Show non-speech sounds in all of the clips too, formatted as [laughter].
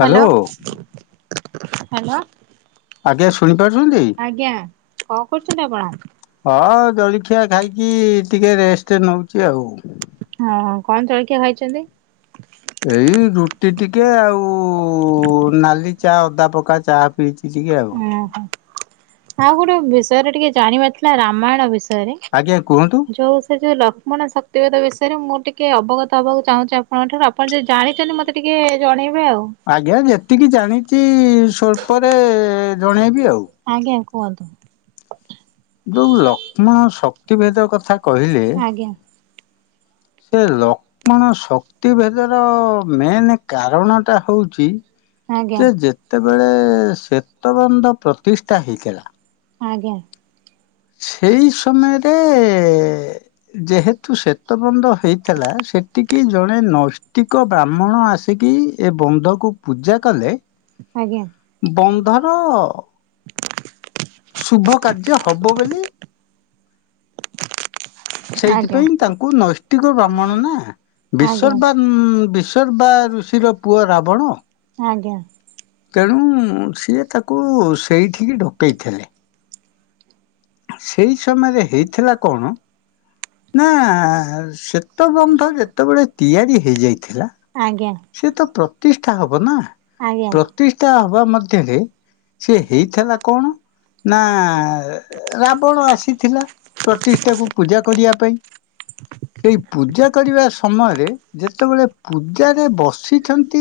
Hello hello ଆଜ୍ଞା ଶୁଣିପାରୁଛନ୍ତି? ଆଜ୍ଞା କଣ କରୁଛନ୍ତି ଆପଣ? ହଁ ଜଳଖିଆ ଖାଇକି ଟିକେ ରେଷ୍ଟ ନଉଛି ଆଉ ହଁ କଣ ଜଳଖିଆ ଖାଇଛନ୍ତି? ଏଇ ରୁଟି ଟିକ କେ ଆଉ ନାଲି ଚା ଅଦା ପକା ଚା ପିଇଚି ଟିକେ ଆଉ। ଓହୋ ଆଉ ଗୋଟେ ବିଷୟରେ ଟିକେ ଜାଣିବାର ଥିଲା ରାମାୟଣ ବିଷୟ ତେରୀ ଆଜ୍ଞା କୁହନ୍ତୁ ଯୋଉ ସେ ଯୋଉ ଲଖ ମଣ ଶକ୍ତିଭେଦ ବିଷୟରେ ମୁଁ ଟିକେ ଅବଗତ ହବାକୁ ଚାହୁଁଛି ଆପଣଙ୍କଠୁ ଆପଣ ଯଦି ଜାଣିଛନ୍ତି ମତେ ଟିକେ ଜଣେଇବେ ଆଉ ଆଜ୍ଞା ଯେତିକି ଜାଣିଛି ସ୍ୱଳ୍ପରେ ଜଣେଇବି ଆଉ। ଆଜ୍ଞା କୁହନ୍ତୁ। ଯୋଉ ଲକ୍ଷ୍ମଣ ଶକ୍ତିଭେଦ କଥା କହିଲେ ଆଜ୍ଞା ସେ ଲକ୍ଷ୍ମଣ ଶକ୍ତି ଭେଦର ମେନ୍ କାରଣ ଟା ହଉଛି ଆଜ୍ଞା ଯେ ଯେତେବେଳେ ସେତବନ୍ଧ ପ୍ରତିଷ୍ଠା ହେଇଥିଲା। ଆଜ୍ଞା। ସେଇ ସମୟରେ ଯେହେତୁ ଶ୍ଵେତ ବନ୍ଧ ହେଇଥିଲା। ସେଠିକି ଜଣେ ନୈଷ୍ଟିକ ବ୍ରାହ୍ମଣ ଆସିକି ଏ ବନ୍ଧକୁ ପୂଜା କଲେ ଆଜ୍ଞା ବନ୍ଧର ଶୁଭ କାର୍ଯ୍ୟ ହବ ବୋଲି [inaudible] ସେଇଥିପାଇଁ ଆଜ୍ଞା। ତାଙ୍କୁ ନୈଷ୍ଟିକ ବ୍ରାହ୍ମଣ ନା ଆଜ୍ଞା। ବିଶର୍ବାନ୍ ବିଶର୍ବା ଋଷିର ପୁଅ ରାବଣ ଆଜ୍ଞା। ତେଣୁ ସିଏ ତାକୁ ସେଇଠିକି ଡକେଇଥିଲେ। ସେଇ ସମୟରେ ହେଇଥିଲା କଣ? ନା ସେତ ବନ୍ଧ ଯେତେବେଳେ ତିଆରି ହେଇଯାଇଥିଲା। ଆଜ୍ଞା ସେ ତ ପ୍ରତିଷ୍ଠା ହବ ନା ଆଜ୍ଞା ପ୍ରତିଷ୍ଠା ହବା ମଧ୍ୟରେ ସେ ହେଇଥିଲା କଣ ନା ରାବଣ ଆସିଥିଲା ପ୍ରତିଷ୍ଠାକୁ ପୂଜା କରିବା ପାଇଁ ସେଇ ପୂଜା କରିବା ସମୟରେ ଯେତେବେଳେ ପୂଜା ରେ ବସିଛନ୍ତି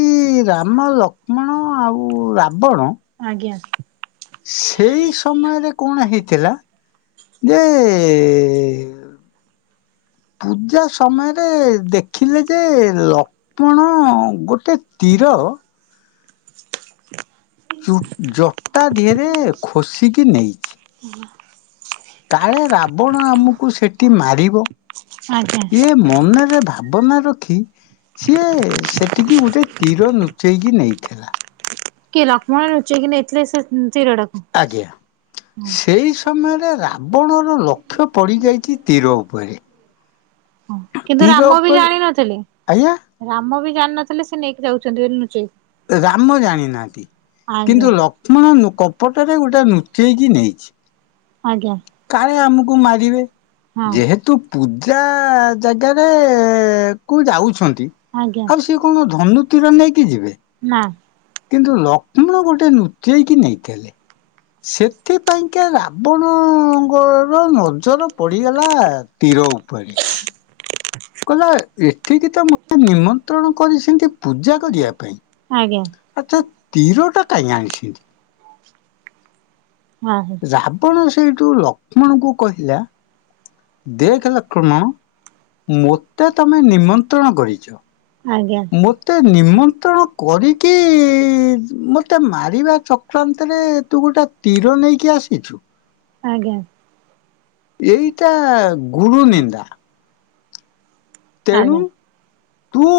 ରାମ ଲକ୍ଷ୍ମଣ ଆଉ ରାବଣ ଆଜ୍ଞା ସେଇ ସମୟରେ କଣ ହେଇଥିଲା ଯେ [inaudible] [inaudible] ପୂଜା ସମୟରେ ଦେଖିଲେ ଯେ ଲକ୍ଷ୍ମଣ ଗୋଟେ ତୀର [inaudible] [inaudible] ଜୋ ଜଟା ଦିହରେ ଖୋସିକି ନେଇଛି। କାଳେ ରାବଣ ଆମକୁ ସେଠି ମାରିବ ଆଜ୍ଞା। ଇଏ ମନରେ ଭାବନା ରଖି ସିଏ ସେଠିକି ଗୋଟେ ତୀର ନୁଚେଇ କି ନେଇଥିଲା। କିଏ ଲକ୍ଷ୍ମଣ ଲୁଚେଇକି ନେଇଥିଲେ ସେ ସେରଡକ ଆଜ୍ଞା ସେଇ ସମୟରେ ରାବଣର ଲକ୍ଷ୍ୟ ପଡିଯାଇଛି ତୀର ଉପରେ କିନ୍ତୁ ତୀର ରାମ ବି ଉପରେ ଜାଣିନଥିଲେ ଆଜ୍ଞା ରାମ ବି ଜାଣିନଥିଲେ ସେ ନେଇକି ଯାଉଚନ୍ତି ବୋଲି ଲୁଚେଇକି। ରାମ ଜାଣି ନାହାନ୍ତି। ଆଜ୍ଞା କିନ୍ତୁ ଲକ୍ଷ୍ମଣ ନୁ କପଟରେ ଗୋଟେ ନୁଚେଇକି ନେଇଚି। ଆଜ୍ଞା କାଳେ ଆମକୁ ମାରିବେ ହଁ। ଯେହେତୁ ପୂଜା ଜାଗାରେ କୁ ଯାଉଛନ୍ତି ଆଜ୍ଞା ଆଉ ସିଏ କଣ ଧନୁତୀର ନେଇକି ଯିବେ। ନାଁ କିନ୍ତୁ ଲକ୍ଷ୍ମଣ ଗୋଟେ ନୁଚେଇକି ନେଇଥିଲେ। ସେଥିପାଇଁକା ରାବଣଙ୍କର ନଜର ପଡିଗଲା ତି ର ଉପରେ କହିଲା ଏଠିକି ତ ମତେ ନିମନ୍ତ୍ରଣ କରିସିନ୍ତି ପୂଜା କରିବା ପାଇଁ। ଆଜ୍ଞା ଆଚ୍ଛା ତୀର ଟା କାଇଁ ଆଣିସିନ୍ତି। ହଁ ରାବଣ ସେଇଠୁ ଲକ୍ଷ୍ମଣଙ୍କୁ କହିଲା ଦେଖ ଲକ୍ଷ୍ମଣ ମୋତେ ତମେ ନିମନ୍ତ୍ରଣ କରିଚ। ଆଜ୍ଞା ଆଜ୍ଞା। ମୋତେ ନିମନ୍ତ୍ରଣ କରିକି ମତେ ମାରିବା ଚକ୍ରାନ୍ତ ରେ ତୁ ଗୋଟେ ତୀର ନେଇକି ଆସିଛୁ। ଆଜ୍ଞା ଏଇଟା ଗୁରୁନିନ୍ଦା ତେଣୁ ତୁ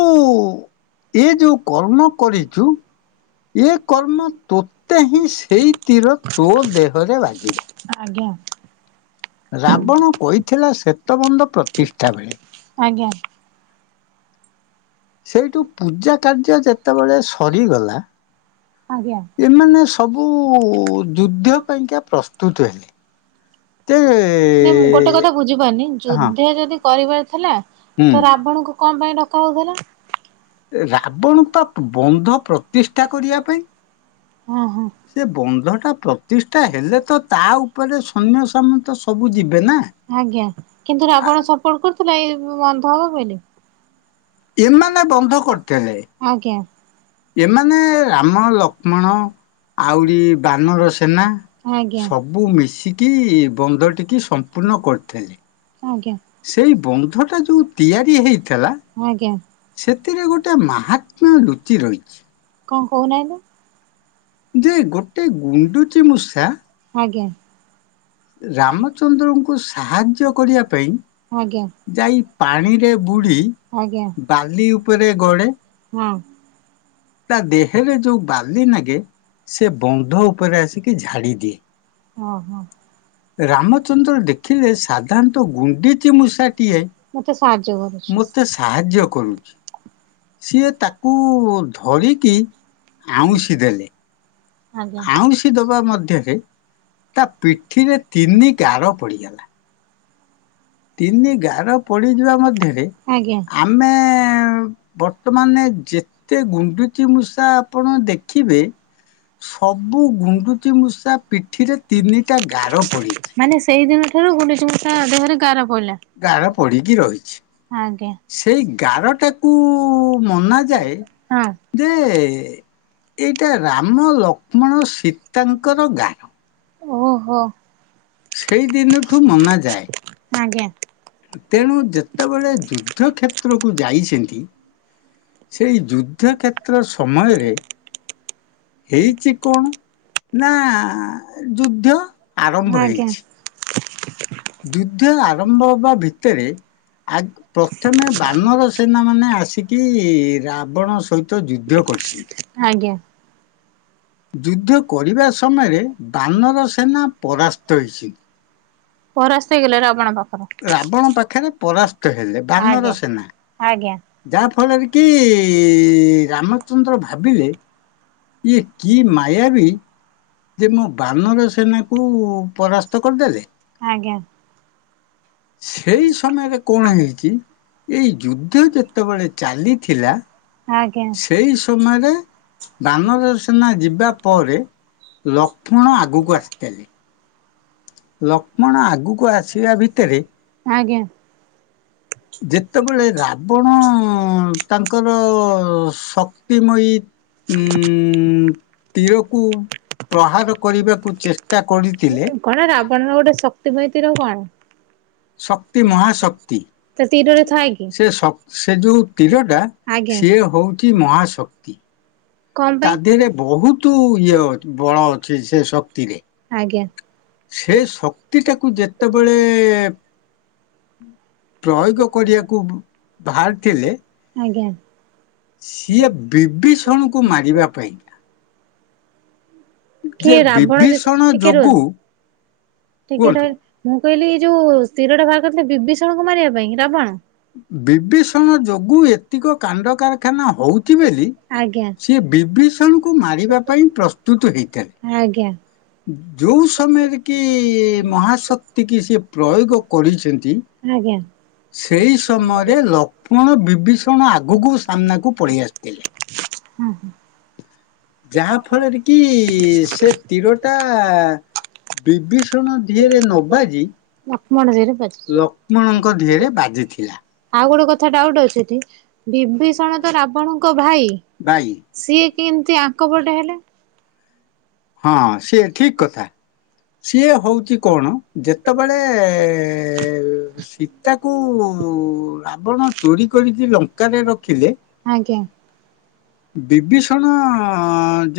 ଏ ଯୋଉ କର୍ମ କରିଚୁ ଏ କର୍ମ ସେଇ ତୀର ତୋ ଦେହରେ ବାଜିବ [inaudible] ଆଜ୍ଞା ରାବଣ କହିଥିଲା ଶ୍ଵେତବନ୍ଧ ପ୍ରତିଷ୍ଠା ବେଳେ ଆଜ୍ଞା ସେଇଠୁ ପୂଜା କାର୍ଯ୍ୟ ଯେତେବେଳେ ସରିଗଲା ଆଜ୍ଞା। ଏମାନେ ସବୁ ଯୁଦ୍ଧ୍ୟ ପାଇଁକା ପ୍ରସ୍ତୁତ ହେଲେ। ତେ ନାଇଁ ମୁଁ ଗୋଟେ କଥା ବୁଝିପାରୁନି ହଁ ଯୁଦ୍ଧ ଯଦି କରିବାର ଥିଲା ତ ହୁଁ। ରାବଣଙ୍କୁ କଁ ପାଇଁ ଡକା ହଉଥିଲା ରାବଣ ପା ତା ବନ୍ଧ ପ୍ରତିଷ୍ଠା କରିବା ପାଇଁ ହଁ ହଁ। ସେ ବନ୍ଧ ଟା ପ୍ରତିଷ୍ଠା ହେଲେ ତ ତା ଉପରେ ସୈନ୍ୟ ସାମନ୍ତ ସବୁ ଯିବେ ନା। ଆଜ୍ଞା କିନ୍ତୁ ରାବଣ ସପୋର୍ଟ କରୁଥିଲା ଏଇ ବନ୍ଧ ହବ ବୋଲି ଏମାନେ ବନ୍ଧ କରିଥିଲେ ଆଜ୍ଞା ଏମାନେ ରାମ ଲକ୍ଷ୍ମଣ ଆଉରି ବାନର ସେନା ଆଜ୍ଞା ସବୁ ମିଶିକି ବନ୍ଧ ଟିକି ସମ୍ପୂର୍ଣ୍ଣ କରିଥିଲେ। ଆଜ୍ଞା ସେଇ ବନ୍ଧ ଟା ଯୋଉ ତିଆରି ହେଇଥିଲା ଆଜ୍ଞା ସେଥିରେ ଗୋଟେ ମାହାତ୍ମା ଲୁଚି ରହିଚି। କଣ କହୁନାହାନ୍ତି। ଯେ ଗୋଟେ ଗୁଣ୍ଡୁଚି ମୂଷା ଆଜ୍ଞା ରାମଚନ୍ଦ୍ରଙ୍କୁ ସାହାଯ୍ୟ କରିବା ପାଇଁ ଆଜ୍ଞା ଯାଇ ପାଣିରେ ବୁଡି ଆଜ୍ଞା ବାଲି ଉପରେ ଗଡ଼େ ହଁ ତା ଦେହେରେ ଯୋଉ ବାଲି ନାଗେ ସେ ବନ୍ଧ ଉପରେ ଆସିକି ଝାଡି ଦିଏ। ହ ହ ରାମଚନ୍ଦ୍ର ଦେଖିଲେ ସାଧାରଣତଃ ସାଧାରଣ ଗୁଣ୍ଡିଚି ଗୁଣ୍ଡୁଚିମୂଷା ମୂଷାଟିଏ ଟିଏ ମତେ ସାହାଯ୍ୟ କରୁଚି ମୋତେ ମତେ ସାହାଯ୍ୟ କରୁଛି। କରୁଚି। ସିଏ ତାକୁ ଧରିକି ଆଉଁସି ଦେଲେ। ଆଜ୍ଞା ଆଉଁସି ଦବା ମଧ୍ୟରେ ତା ପିଠିରେ ତିନି ଗାର ପଡିଗଲା। ତିନି ଗାର ପଡିଯିବା ମଧ୍ୟରେ ଆଜ୍ଞା ଆମେ। ବର୍ତ୍ତମାନ ଯେତେ ଗୁଣ୍ଡୁଚିମୂଷା ଆପଣ ଦେଖିବେ। ସବୁ ଗୁଣ୍ଡୁଚିମୂଷା ପିଠିରେ ତିନିଟା ଗାର ପଡିଛି। ମାନେ ସେଇ ଦିନ ଠାରୁ ଗୁଣ୍ଡୁଚିମୂଷା ଦେହରେ ଗାର ପଇଲା। ଗାର ପଡ଼ିକି ରହିଛି। ଆଜ୍ଞା ସେଇ ଗାରଟାକୁ ମନାଯାଏ ହଁ ଯେ ଏଇଟା ରାମ ଲକ୍ଷ୍ମଣ ସୀତାଙ୍କର ଗାର। ଓହୋ ସେଇ ଦିନଠୁ ମନାଯାଏ। ଆଞା। ତେଣୁ ଯେତେବେଳେ ଯୁଦ୍ଧକ୍ଷେତ୍ରକୁ ଯାଇଛନ୍ତି। ସେଇ ଯୁଦ୍ଧକ୍ଷେତ୍ର ସମୟରେ ହେଇଛି କଣ? ନା ଯୁଦ୍ଧ ଆରମ୍ଭ ଆଜ୍ଞା ହେଇଛି। [unintelligible] ଯୁଦ୍ଧ ଆରମ୍ଭବା ଭିତରେ ଆ ପ୍ରଥମେ ବାନର ସେନା ମାନେ ଆସିକି ରାବଣ ସହିତ ଯୁଦ୍ଧ କରିଛିନ୍ତି। ଆଜ୍ଞା ଯୁଦ୍ଧ କରିବା ସମୟରେ ବାନର ସେନା ପରାସ୍ତ ହୋଇଛି। ପରାସ୍ତ ହେଇଗଲେ ରାବଣ ର। ରାବଣ ପାଖରେ ପରାସ୍ତ ହେଲେ ଭାନର ଆଜ୍ଞା ସେନା ଆଜ୍ଞା ଯାହା ଫଳରେ କି ରାମଚନ୍ଦ୍ର ଭାବିଲେ ଏ କି ମାୟାବୀ ଯେ ମୋ ବାନର ସେନାକୁ ପରାସ୍ତ କରିଦେଲେ। ଆଜ୍ଞା ସେଇ ସମୟରେ କଣ ହେଇଛି ଏଇ ଯୁଦ୍ଧ ଯେତେବେଳେ ଚାଲିଥିଲା। ଆଜ୍ଞା ସେଇ ସମୟରେ ବାନରସେନା ଯିବା ପରେ। ଲକ୍ଷ୍ମଣ ଆଗକୁ ଆସିଥିଲେ। ଲକ୍ଷ୍ମଣ ଆଗକୁ ଆସିବା ଭିତରେ ଆଜ୍ଞା ଯେତେବେଳେ ରାବଣ ତାଙ୍କର ଶକ୍ତିମୟୀ ଉମ୍ ତୀରକୁ। ସହାୟ କରିବାକୁ ଚେଷ୍ଟା କରିଥିଲେ, କଣ ରାବଣର ଗୋଟେ ଶକ୍ତିବୈ। ତିରକୋଣ ଶକ୍ତି ମହାଶକ୍ତି। ତୀରରେ ଥାଏ କି? ସେ ସେ ଯୋଉ ତୀରଟା ଆଜ୍ଞା ସିଏ ହଉଛି ମହାଶକ୍ତି। କଣ ତା ପାଇଁ? ଦେହରେ ବହୁତ ଇଏ ବଳ ଅଛି ସେ ଶକ୍ତିରେ। ଆଜ୍ଞା ସେ ଶକ୍ତିଟାକୁ ଯେତେବେଳେ ପ୍ରୟୋଗ କରିବାକୁ ବାହାରିଥିଲେ। ଆଜ୍ଞା ସିଏ ବିଭୀଷଣକୁ ମାରିବା ପାଇଁ ଯେ କିଏ ରାବଣ ଯେ ବିଭୀଷଣ ଟିକେ ରୁହ ଯୋଗୁଁ ଟିକେ ରହିଲ ମୁଁ କହିଲି ଏଇ ଯୋଉ ତୀରଟା ବାହାର କରିଥିଲେ ବିଭୀଷଣକୁ ମାରିବା ପାଇଁ ରାବଣ ବିଭୀଷଣ ଯୋଗୁଁ ଏତିକ କାଣ୍ଡ କାରଖାନା ହଉଛି ବୋଲି ଆଜ୍ଞା ସିଏ ବିଭୀଷଣକୁ ମାରିବା ପାଇଁ ପ୍ରସ୍ତୁତ ହୋଇଥିଲେ। ଆଜ୍ଞା। ଯୋଉ ସମୟରେ କି ମହାଶକ୍ତି କି ସେ ପ୍ରୟୋଗ କରିଛନ୍ତି। ଆଜ୍ଞା ସେଇ ସମୟରେ ଲକ୍ଷ୍ମଣ ବିଭୀଷଣ ଆଗକୁ ସାମ୍ନାକୁ ପଳେଇ ଆସିଥିଲେ। ହୁଁ ହୁଁ। ଯାହା ଫଳରେ କି ସେ ତୀର ଟା ବିଭୀଷଣ ଦିହେରେ ନବାଜି ମୁଣ୍ଡରେ ବାଜିଛି ବାଜିଥିଲା। ଆଉ ଗୋଟେ କଥା ଥା ଡାଉଟ ଅଛିଟି ବିଭୀଷଣ ତ ରାବଣଙ୍କ ଭାଇ ବାଇ ସିଏ କେମତି ଆଙ୍କ ପଟେ ହେଲେ। ହଁ ସେ ଠିକ କଥା। ସିଏ ହଉଛି କଣ ଯେତେବେଳେ ସୀତାକୁ ରାବଣ ଚୋରି କରିକି ଲଙ୍କାରେ ରଖିଲେ ଆଜ୍ଞା। ବିଭୀଷଣ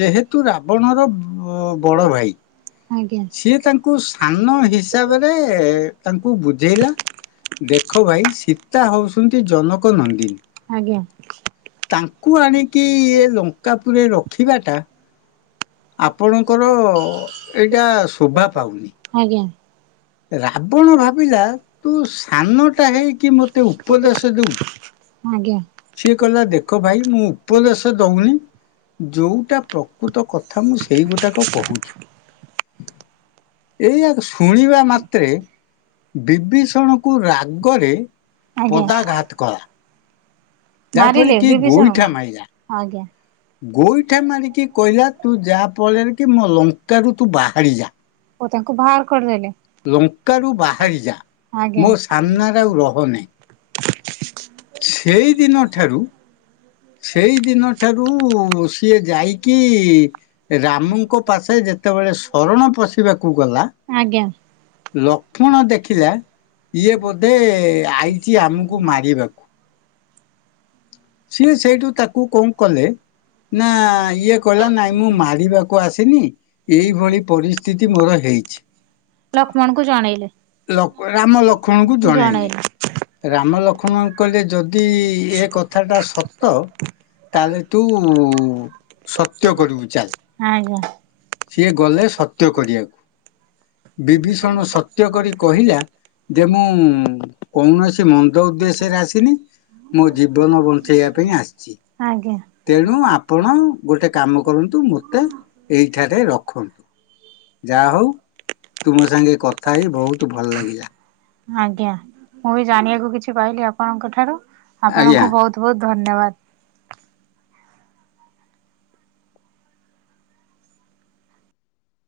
ଯେହେତୁ ରାବଣର ବଡ ଭାଇ ଆଜ୍ଞା। ସିଏ ତାଙ୍କୁ ସାନ ହିସାବରେ ତାଙ୍କୁ ବୁଝେଇଲା। ଦେଖ ଭାଇ ସୀତା ହଉଛନ୍ତି ଜନକ ନନ୍ଦିନୀ ଆଜ୍ଞା ଆଜ୍ଞା ତାଙ୍କୁ ଆଣିକି ଇଏ ଲଙ୍କା ପରେ ରଖିବା ଟା ଆପଣଙ୍କର ଏଇଟା ଶୋଭା ପାଉନି। ଆଜ୍ଞା ରାବଣ ଭାବିଲା ତୁ ସାନଟା ହେଇକି ମୋତେ ଉପଦେଶ ଦେଉଛୁ। ସିଏ କହିଲା ଦେଖ ଭାଇ ମୁଁ ଉପଦେଶ ଦଉନି ଯୋଉଟା ପ୍ରକୃତ କଥା ମୁଁ ସେଇଗୁଟାକ କହୁଛି। [inaudible] ଏଇଆା ଶୁଣିବା ମା ତ୍ରେ ବିବିଷଣ କୁ ରାଗରେ ଆଜ୍ଞା ପଦାଘାତ କଲା। ମାରିଲେ ଯାହାଫଳ କି ବିଭୀଷଣ ଗୋଇଠା ମାରଲାା। ଆଜ୍ଞା ଗୋଇଠା ମାରିକି କହିଲା ତୁ ଯା ଫଳରେ କି ମୋ ଲଙ୍କାରୁ ତୁ ବାହାରି ଯା। ଓ ତାଙ୍କୁ ବାହାର କରିଦେଲେ? ଲଙ୍କାରୁ ବାହାରିଯା ଆଜ୍ଞା ମୋ ସାମ୍ନାରେ ଆଉ ରହନେ। ସେଇ ଦିନ ଠାରୁ ସେଇ ଦିନ ଠାରୁ ସିଏ ଯାଇକି ରାମଙ୍କ ପାଶେ ଯେତେ ଯେତେବେଳେ ଶରଣ ପଶିବାକୁ ଗଲା ଆଜ୍ଞା। ଲକ୍ଷ୍ମଣ ଦେଖିଲା ଇଏ ବୋଧେ ଆଇଛି ଆମକୁ ମାରିବାକୁ। ସିଏ ସେଇଠୁ ତାକୁ କଣ କଲେ ନା ଇଏ କହିଲା ନାଇଁ ମୁଁ ମାରିବାକୁ ଆସିନି ଏଇଭଳି ପରିସ୍ଥିତି ମୋର ହେଇଛି। ଲକ୍ଷ୍ମଣଙ୍କୁ ଜଣେଇଲେ। ଲକ୍ଷ୍ମ ରାମ ଲକ୍ଷ୍ମଣ ଣଙ୍କୁ ଜଣେଇଲେ। ରାମ ଲକ୍ଷ୍ମଣ କହିଲେ ଯଦି ଏ କଥାଟା ସତ ତ ତାହେଲେ ତୁ ସତ୍ୟ କରିବୁ ଚାଲ୍। ଆଜ୍ଞା ସିଏ ଗଲେ ସତ୍ୟ କରିବାକୁ ବିଭୀଷଣ ସତ ତ୍ଯ କରି କହିଲା ଯେ ମୁଁ କୌଣସି ମନ୍ଦ ଉଦ୍ଦେଶ୍ୟରେ ଆସିନି। ମୋ ଜୀବନ ବଞ୍ଚେଇବା ପାଇଁ ଆସିଚି। ଆଜ୍ଞା ତେଣୁ ଆପଣ ଗୋଟେ କାମ କରନ୍ତୁ ମୋତେ ଏଇ ଠାରେ ରଖନ୍ତୁ। ଯାହା ହଉ ତୁମ ସାଙ୍ଗେ କଥା ହେଇ ବହୁତ ଭଲ ଲାଗିଲା। ଆଜ୍ଞା ମୁଁ ବି ଜାଣିବାକୁ କିଛି ପାଇଲିି ଆପଣଙ୍କ ଠାରୁ ଆଜ୍ଞା ଆପଣଙ୍କୁ ବହୁତ ବହୁତ୍ ଧନ୍ୟବାଦ।